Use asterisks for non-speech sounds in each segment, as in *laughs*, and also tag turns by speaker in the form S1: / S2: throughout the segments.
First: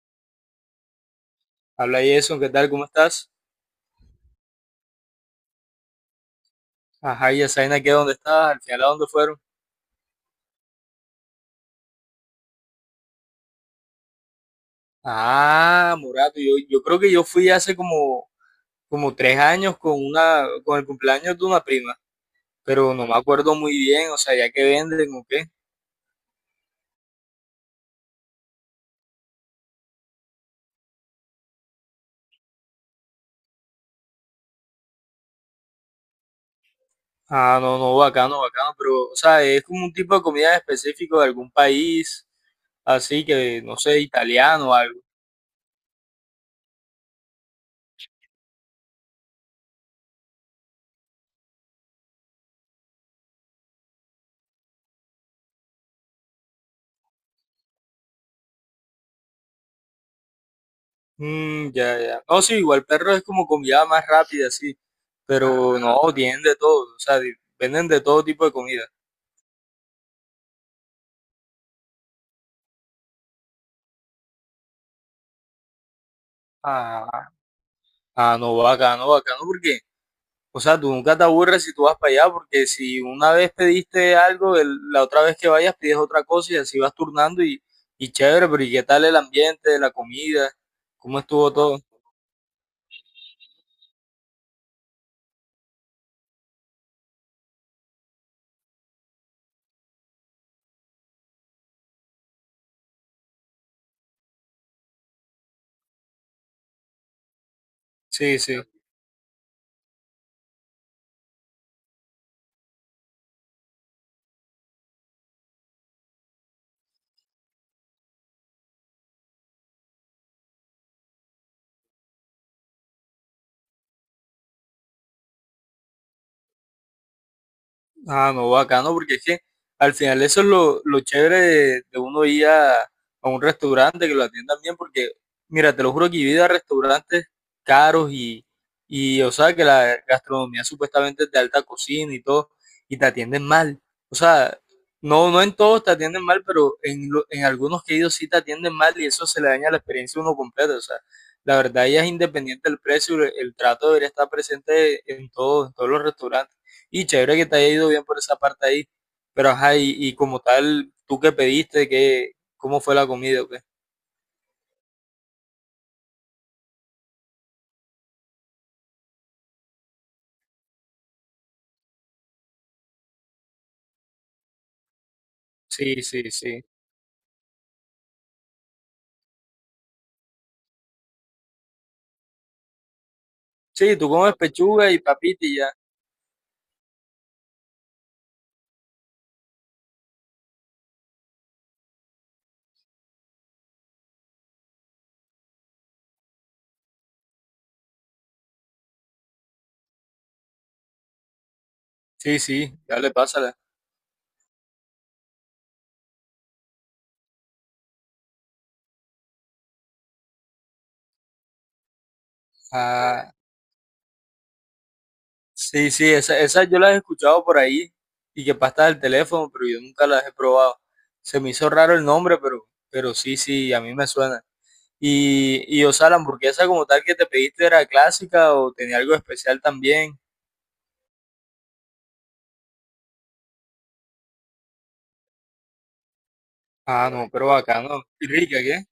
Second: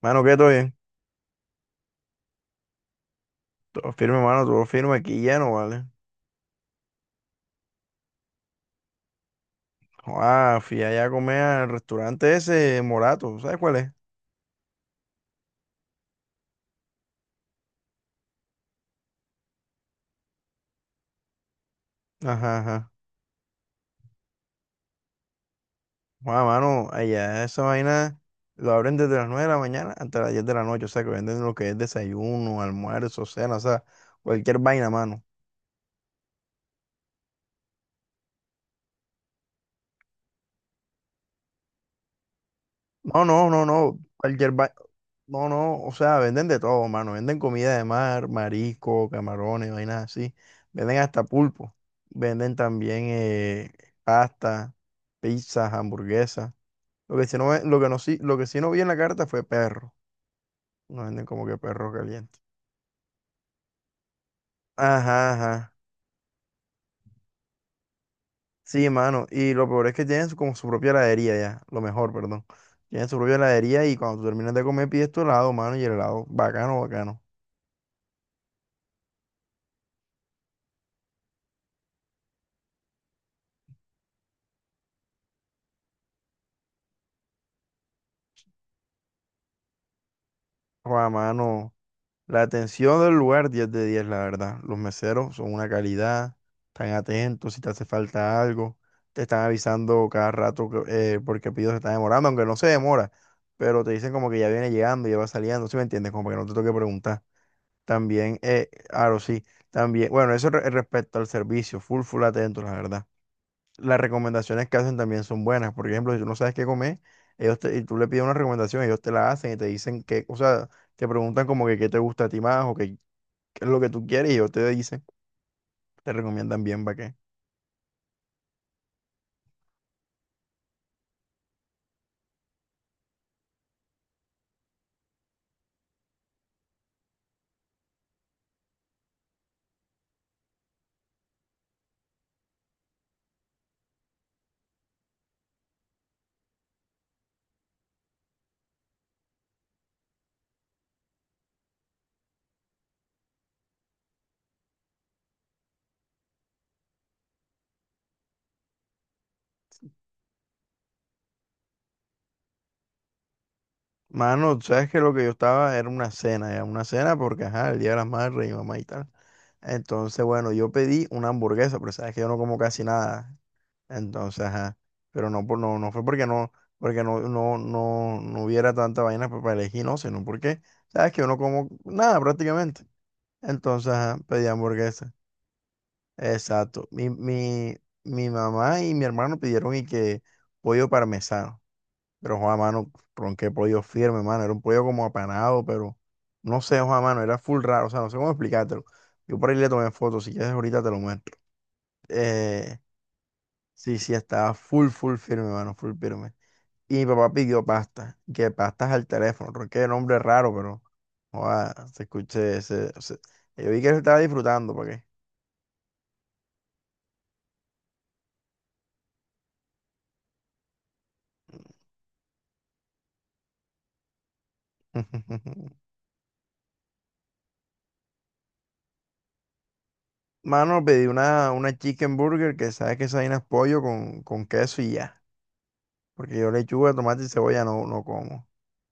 S1: Mano, ¿qué? ¿Todo bien?
S2: Habla Jason, ¿qué tal? ¿Cómo estás?
S1: Todo firme, mano, todo firme aquí lleno, ¿vale?
S2: Ajá, y Asaina, ¿qué? ¿Dónde estás? ¿Al final a dónde fueron?
S1: Ah, fui allá a comer al restaurante ese, Morato, ¿sabes cuál es?
S2: Ah, Morato, yo creo que yo fui hace como, como tres años con el cumpleaños de una prima,
S1: Ajá, ajá.
S2: pero no me acuerdo muy bien, o sea, ya que venden o qué.
S1: Joa, mano, allá esa vaina lo abren desde las 9 de la mañana hasta las 10 de la noche, o sea, que venden lo que es desayuno, almuerzo, cena, o sea, cualquier vaina, mano.
S2: Ah, no, no, bacano, bacano, pero, o sea, es como un tipo de comida específico de algún país,
S1: No,
S2: así
S1: no,
S2: que,
S1: no,
S2: no
S1: no,
S2: sé,
S1: cualquier
S2: italiano
S1: vaina,
S2: o algo.
S1: no, no, o sea, venden de todo, mano, venden comida de mar, marisco, camarones, vainas así, venden hasta pulpo, venden también pasta, pizzas, hamburguesas. Lo que sí no, lo que no, lo que sí no vi en la carta fue perro. Nos venden como que
S2: Mm, ya,
S1: perro
S2: ya.
S1: caliente.
S2: No, sí, igual perro es como comida más rápida, sí,
S1: Ajá, ajá.
S2: pero no, tienen de todo, o sea, venden de todo tipo de comida.
S1: Sí, mano. Y lo peor es que tienen como su propia heladería ya. Lo mejor, perdón. Tienen su propia heladería y cuando tú terminas de comer pides tu helado, mano. Y el helado, bacano, bacano.
S2: Ah. No, bacano, bacano, porque, o sea, tú nunca te aburres si tú vas para allá, porque si una vez pediste algo, la otra vez que vayas pides otra cosa y así vas turnando y chévere, pero ¿y qué tal el ambiente, la comida?
S1: Juan,
S2: ¿Cómo estuvo
S1: mano.
S2: todo?
S1: La atención del lugar, 10 de 10 la verdad. Los meseros son una calidad, están atentos si te hace falta algo, te están avisando cada rato porque el pedido se está demorando, aunque no se demora, pero te dicen como que ya viene llegando, ya va saliendo, ¿sí me entiendes? Como para que no te toque preguntar. También,
S2: Sí, sí.
S1: claro, sí, también, bueno, eso respecto al servicio, full, full atentos, la verdad. Las recomendaciones que hacen también son buenas, por ejemplo, si tú no sabes qué comer, y tú le pides una recomendación, ellos te la hacen y te dicen que, o sea, te preguntan como que qué te gusta a ti más o qué es lo que tú quieres y yo te dice te recomiendan bien para qué.
S2: Ah, no, bacano, porque es que al final eso es lo chévere. De de uno ir a un restaurante que lo atiendan bien, porque mira, te lo juro que he ido a restaurantes caros y, o sea, que la gastronomía supuestamente es de alta cocina y todo, y te atienden mal. O sea, no, no en todos te atienden mal, pero en algunos que he ido sí te atienden mal y eso se le daña la experiencia a uno completa. O sea, la verdad ya es independiente del precio, el trato debería estar presente en todos los restaurantes. Y chévere que te haya ido bien por esa parte ahí. Pero ajá, y como tal, ¿tú qué pediste? ¿Qué, cómo fue la comida o qué?
S1: Mano, tú sabes que lo que yo estaba era una cena, ya una cena porque, ajá, el Día de las Madres y mamá y tal. Entonces, bueno, yo pedí una hamburguesa, pero sabes que yo no como casi nada. Entonces, ajá, pero no, no, no
S2: Sí,
S1: fue
S2: sí, sí.
S1: porque no, no hubiera tanta vaina para elegir, no, sino porque, sabes que yo no como nada prácticamente. Entonces,
S2: Sí, tú
S1: ajá,
S2: comes
S1: pedí
S2: pechuga y
S1: hamburguesa.
S2: papita y ya.
S1: Exacto. Mi mamá y mi hermano pidieron y que pollo parmesano. Pero, Juan, mano, ron, qué pollo firme, mano. Era un pollo como apanado, pero no sé, Juan, mano, era full raro. O sea, no sé cómo explicártelo. Yo por ahí le tomé fotos. Si quieres, ahorita te lo muestro.
S2: Sí, sí,
S1: Eh,
S2: ya le pásala.
S1: sí, sí, estaba full, full firme, mano, full firme. Y mi papá pidió pasta, que pastas al teléfono. Ronqué nombre raro, pero, Juan, se escuché.
S2: Ah,
S1: Yo vi que él estaba disfrutando, ¿para qué?
S2: sí, sí, esas yo las he escuchado por ahí y que pasta del teléfono, pero yo nunca las he probado. Se me hizo raro el nombre, pero sí, sí, a mí me suena.
S1: *laughs*
S2: Y o sea, la hamburguesa como tal que te pediste era clásica o tenía algo especial también.
S1: Mano, pedí una chicken burger que sabes que esa vaina es pollo con queso y ya. Porque yo lechuga,
S2: Ah,
S1: tomate
S2: no,
S1: y
S2: pero
S1: cebolla no,
S2: bacano.
S1: no
S2: Y
S1: como.
S2: rica, ¿qué? *laughs*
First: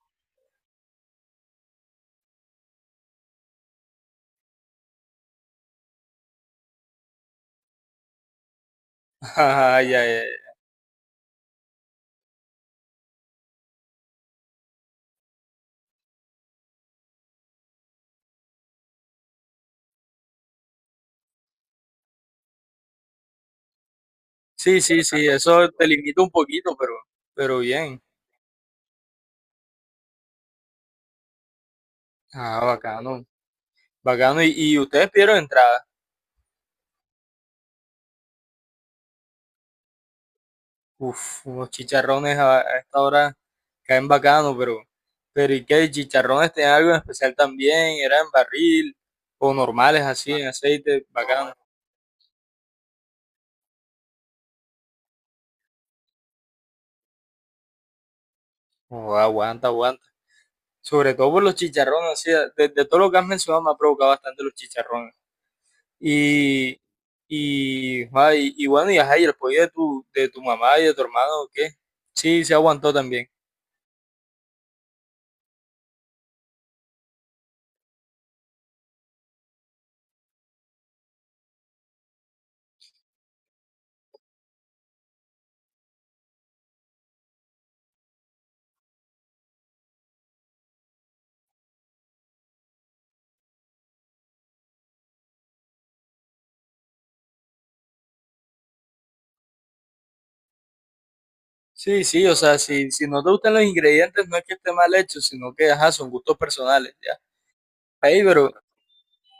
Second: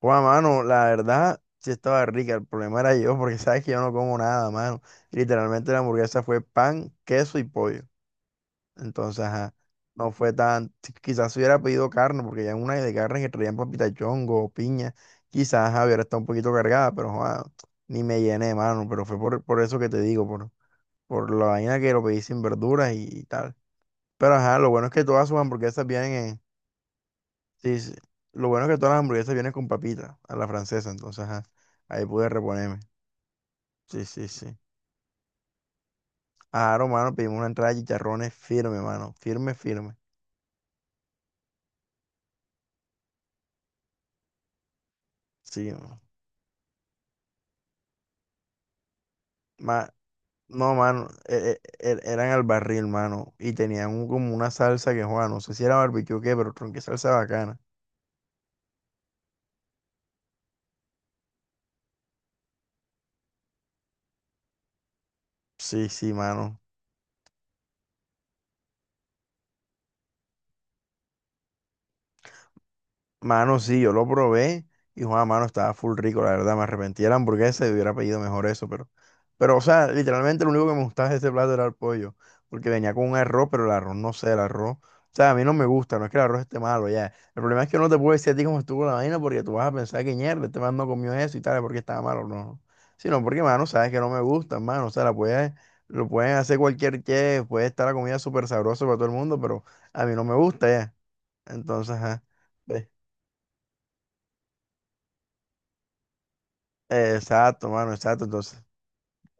S1: Juan, mano, la verdad sí estaba rica. El problema era yo, porque sabes que yo no como nada, mano. Literalmente la hamburguesa fue pan, queso y pollo. Entonces, ajá,
S2: Ah, ya,
S1: no
S2: ya.
S1: fue tan. Quizás si hubiera pedido carne, porque ya en una de carne que traían papita chongo o piña, quizás ajá, hubiera estado un poquito cargada, pero Juan, ni me llené, mano. Pero fue por eso que te digo, por la vaina que lo pedí sin verduras y tal. Pero ajá, lo
S2: Sí,
S1: bueno es que
S2: sí,
S1: todas
S2: sí,
S1: sus
S2: eso
S1: hamburguesas
S2: te limita un
S1: vienen.
S2: poquito, pero
S1: Sí, sí.
S2: bien.
S1: Lo bueno es que todas las hamburguesas vienen con papita, a la francesa, entonces ajá, ahí pude
S2: Ah,
S1: reponerme.
S2: bacano,
S1: Sí, sí,
S2: bacano.
S1: sí.
S2: Y ustedes pidieron entrada.
S1: Ah, hermano, pedimos una entrada de chicharrones firme, mano. Firme, firme.
S2: Uf, unos chicharrones a esta hora caen bacano, pero ¿y
S1: Sí,
S2: qué?
S1: mano.
S2: ¿Chicharrones tenían algo en especial también? ¿Eran barril o
S1: Ma-
S2: normales así, en
S1: no,
S2: aceite?
S1: mano,
S2: Bacano.
S1: eran al barril, mano. Y tenían como una salsa que, Juan, no sé si era barbecue o qué, pero tronqué salsa bacana.
S2: Oh, aguanta, aguanta. Sobre todo por los chicharrones, así, de todo lo que has mencionado me ha provocado bastante los chicharrones.
S1: Sí, sí, mano.
S2: Y, y, ah, y bueno, y ajá, y el apoyo de tu mamá y de tu hermano, ¿qué? Sí, se aguantó también.
S1: Mano, sí, yo lo probé y Juan, mano, estaba full rico, la verdad, me arrepentí de la hamburguesa y hubiera pedido mejor eso, pero, o sea, literalmente lo único que me gustaba de ese plato era el pollo, porque venía con un arroz, pero el arroz, no sé, el arroz, o sea, a mí no me gusta, no es que el arroz esté malo, ya, el problema es que yo no te puedo decir a ti cómo estuvo la vaina, porque tú vas a pensar que mierda, este man no comió eso y tal, porque estaba malo, no, sino porque, mano, sabes que no me gusta, mano, o sea, la puedes, lo pueden hacer cualquier que, puede estar la comida súper sabrosa para todo el mundo, pero a mí no me gusta, ya, entonces,
S2: Sí,
S1: ajá.
S2: sí, o sea, si, si no te gustan los ingredientes, no es que esté mal hecho, sino que, ajá, son gustos personales, ya.
S1: Exacto, mano,
S2: Ahí,
S1: exacto. Entonces,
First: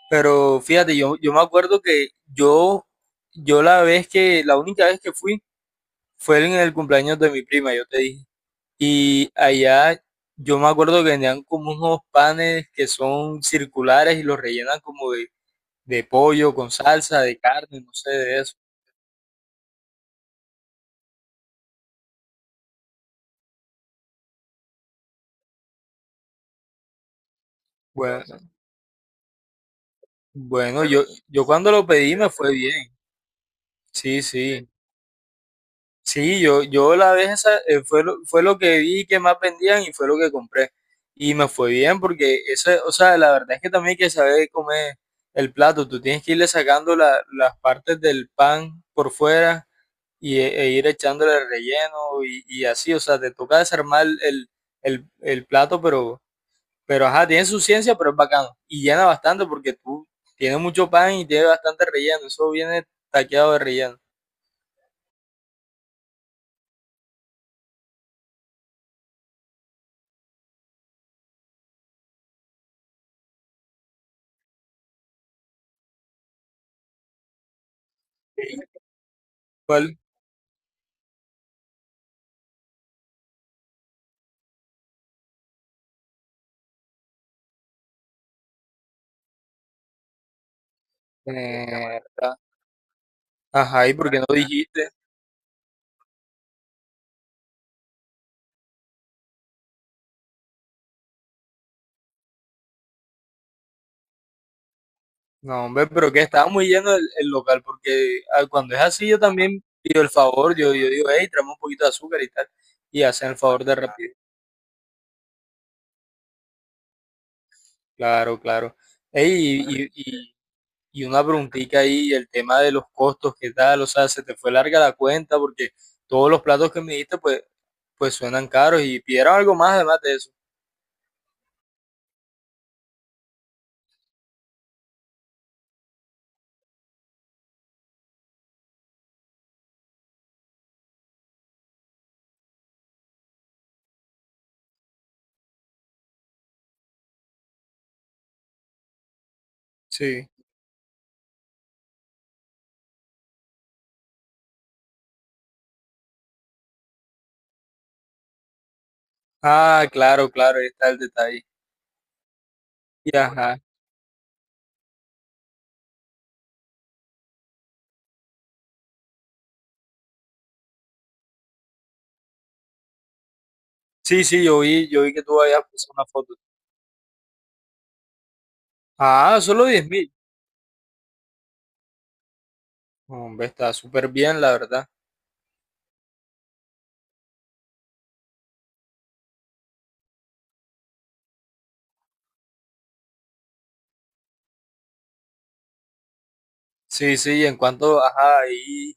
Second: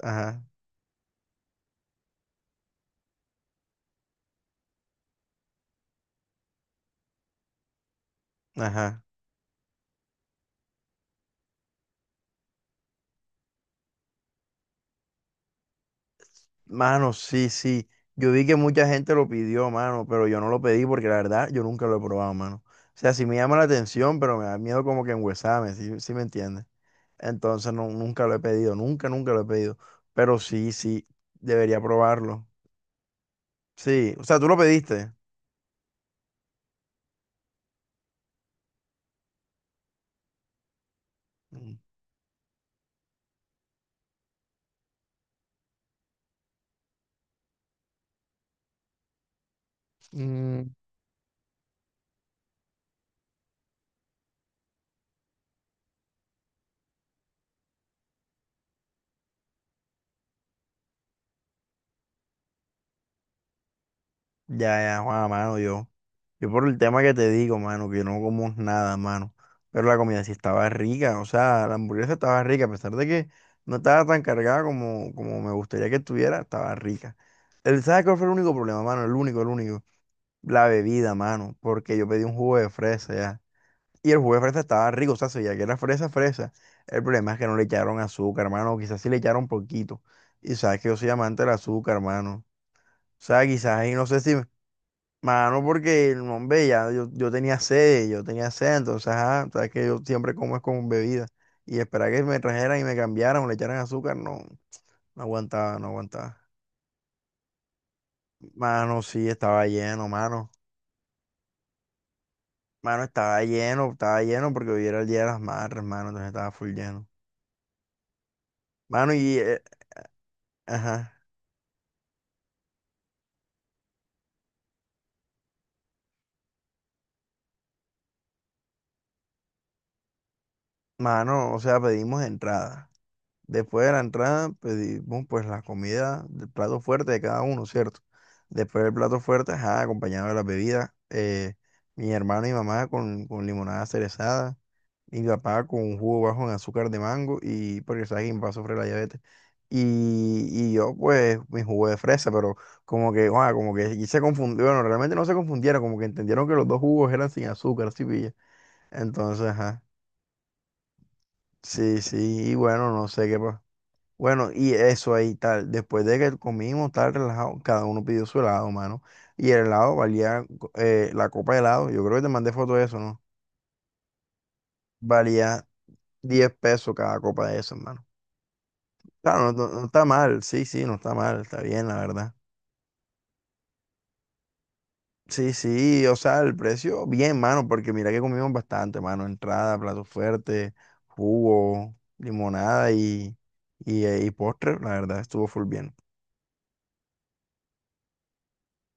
S1: ajá,
S2: pero fíjate, yo me acuerdo que yo, la única vez que fui, fue en el cumpleaños de mi prima, yo te dije.
S1: ajá.
S2: Y allá yo me acuerdo que tenían como unos panes que son circulares y los rellenan como de pollo con
S1: Mano,
S2: salsa, de
S1: sí,
S2: carne,
S1: sí.
S2: no sé
S1: Yo
S2: de
S1: vi
S2: eso.
S1: que mucha gente lo pidió, mano, pero yo no lo pedí porque la verdad yo nunca lo he probado, mano. O sea, sí me llama la atención, pero me da miedo como que enguesarme, ¿sí, sí me entiendes? Entonces no, nunca lo
S2: Bueno,
S1: he pedido, nunca lo he pedido. Pero sí,
S2: bueno,
S1: sí,
S2: yo cuando
S1: debería
S2: lo pedí me
S1: probarlo.
S2: fue bien.
S1: Sí,
S2: Sí,
S1: o sea, tú lo
S2: sí.
S1: pediste.
S2: Sí, yo la vez esa fue lo que vi que más vendían y fue lo que compré. Y me fue
S1: Mm.
S2: bien porque eso, o sea, la verdad es que también hay que saber comer el plato. Tú tienes que irle sacando las partes del pan por fuera y, e
S1: Mm,
S2: ir echándole el relleno y así. O sea, te toca desarmar el plato, pero ajá, tiene su ciencia, pero es bacano. Y llena bastante porque tú tiene mucho pan y tiene bastante relleno. Eso viene taqueado de relleno.
S1: ya, ya, Juan, mano, yo. Yo por el tema que te digo, mano, que no como nada, mano. Pero la comida sí estaba rica, o sea, la hamburguesa estaba rica, a pesar de que no estaba tan cargada como, como me gustaría que estuviera, estaba rica. El, ¿sabes cuál fue el único problema, mano? El único, el único.
S2: ¿Cuál?
S1: La bebida, mano, porque yo pedí un jugo de fresa ya. Y el jugo de fresa estaba rico, o sea, se veía que era fresa, fresa. El problema es que no le echaron azúcar, mano, o quizás sí le echaron poquito. Y sabes que yo soy amante del azúcar,
S2: Mierda.
S1: mano. O sea, quizás
S2: Ajá,
S1: ahí
S2: ¿y
S1: no
S2: por qué
S1: sé
S2: no
S1: si,
S2: dijiste?
S1: mano, porque el hombre ya, yo tenía sed, entonces, ajá, sabes que yo siempre como es con bebida. Y esperar que me trajeran y me cambiaran o le echaran azúcar, no, no
S2: No,
S1: aguantaba, no
S2: hombre, pero que
S1: aguantaba.
S2: estaba muy lleno el local, porque ah, cuando es
S1: Mano,
S2: así yo
S1: sí,
S2: también
S1: estaba
S2: pido
S1: lleno,
S2: el
S1: mano.
S2: favor, yo digo, hey, tráeme un poquito de azúcar y tal,
S1: Mano,
S2: y hacen el favor de rápido.
S1: estaba lleno porque hoy era el Día de las Madres, mano, entonces estaba full lleno.
S2: Claro, claro.
S1: Mano, y,
S2: Ey, y
S1: ajá,
S2: una preguntita ahí, el tema de los costos, ¿qué tal? O sea, se te fue larga la cuenta, porque todos los platos que me diste, pues suenan caros y pidieron algo más además de eso.
S1: mano, o sea, pedimos entrada. Después de la entrada pedimos pues la comida del plato fuerte de cada uno, ¿cierto? Después del plato fuerte, ajá, acompañado de las bebidas, mi hermano y mamá con limonada cerezada, mi papá con un jugo bajo en azúcar de mango y porque sabes que mi papá sufre la diabetes.
S2: Sí.
S1: Y yo pues mi jugo de fresa, pero como que, guau, como que y se confundió, bueno, realmente no se confundieron, como que entendieron que los dos jugos eran sin azúcar, sí, pilla. Entonces, ajá,
S2: Ah, claro, claro, ahí está el detalle.
S1: sí, sí, y bueno, no
S2: Y
S1: sé qué
S2: ajá.
S1: pasó. Bueno, y eso ahí tal, después de que comimos tal relajado, cada uno pidió su helado, mano. Y el helado valía, la copa de helado, yo creo que te mandé foto de eso, ¿no?
S2: Sí, sí, yo vi que tú habías
S1: Valía
S2: puesto una foto.
S1: 10 pesos cada copa de eso, hermano.
S2: Ah,
S1: Claro,
S2: solo
S1: no, no
S2: diez
S1: está
S2: mil.
S1: mal, sí, sí, no está mal, está bien, la verdad.
S2: Hombre, está súper bien, la verdad.
S1: Sí, sí, o sea, el precio, bien, mano, porque mira que comimos bastante, mano. Entrada, plato fuerte, jugo, limonada y postre, la verdad, estuvo full bien.
S2: Sí, sí, y en cuanto, ajá, ahí,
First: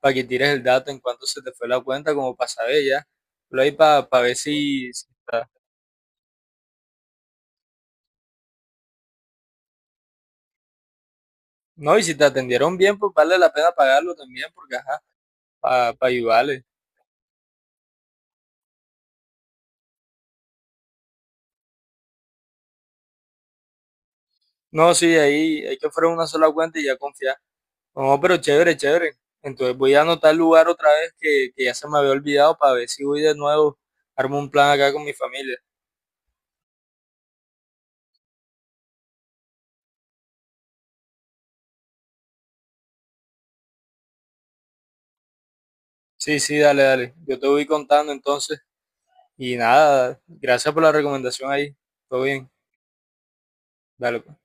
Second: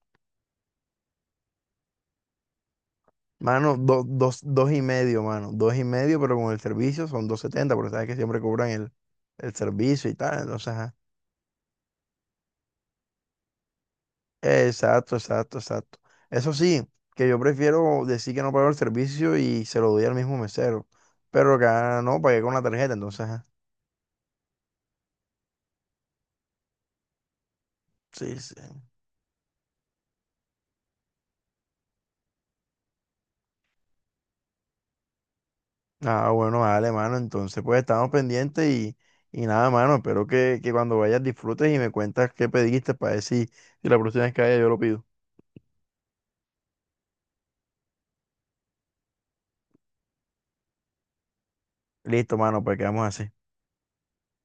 S2: para que tires el dato, en cuanto se te fue la cuenta, como para saber ya. Lo ahí
S1: Mano,
S2: para ver
S1: dos, dos y
S2: si, si
S1: medio,
S2: está-
S1: mano. Dos y medio, pero con el servicio son 270, porque sabes que siempre cobran el servicio y tal. Entonces, ajá.
S2: No, y si te atendieron bien, pues vale la pena pagarlo también, porque ajá,
S1: Exacto, exacto,
S2: para
S1: exacto. Eso
S2: ayudarles.
S1: sí, que yo prefiero decir que no pago el servicio y se lo doy al mismo mesero. Pero acá no, pagué con la tarjeta, entonces, ajá.
S2: No, sí, ahí hay que ofrecer una sola cuenta y ya confiar. No, pero
S1: Sí, sí.
S2: chévere, chévere. Entonces voy a anotar el lugar otra vez que ya se me había olvidado para ver si voy de nuevo, armo un plan acá con mi familia.
S1: Ah, bueno, vale, mano. Entonces, pues estamos pendientes y nada, mano. Espero que cuando vayas disfrutes y me cuentas qué pediste para decir si si la próxima vez que vaya yo lo pido.
S2: Sí, sí, dale, dale. Yo te voy contando entonces. Y nada, gracias por la recomendación ahí. Todo
S1: Listo,
S2: bien.
S1: mano, pues quedamos así.
S2: Dale pues.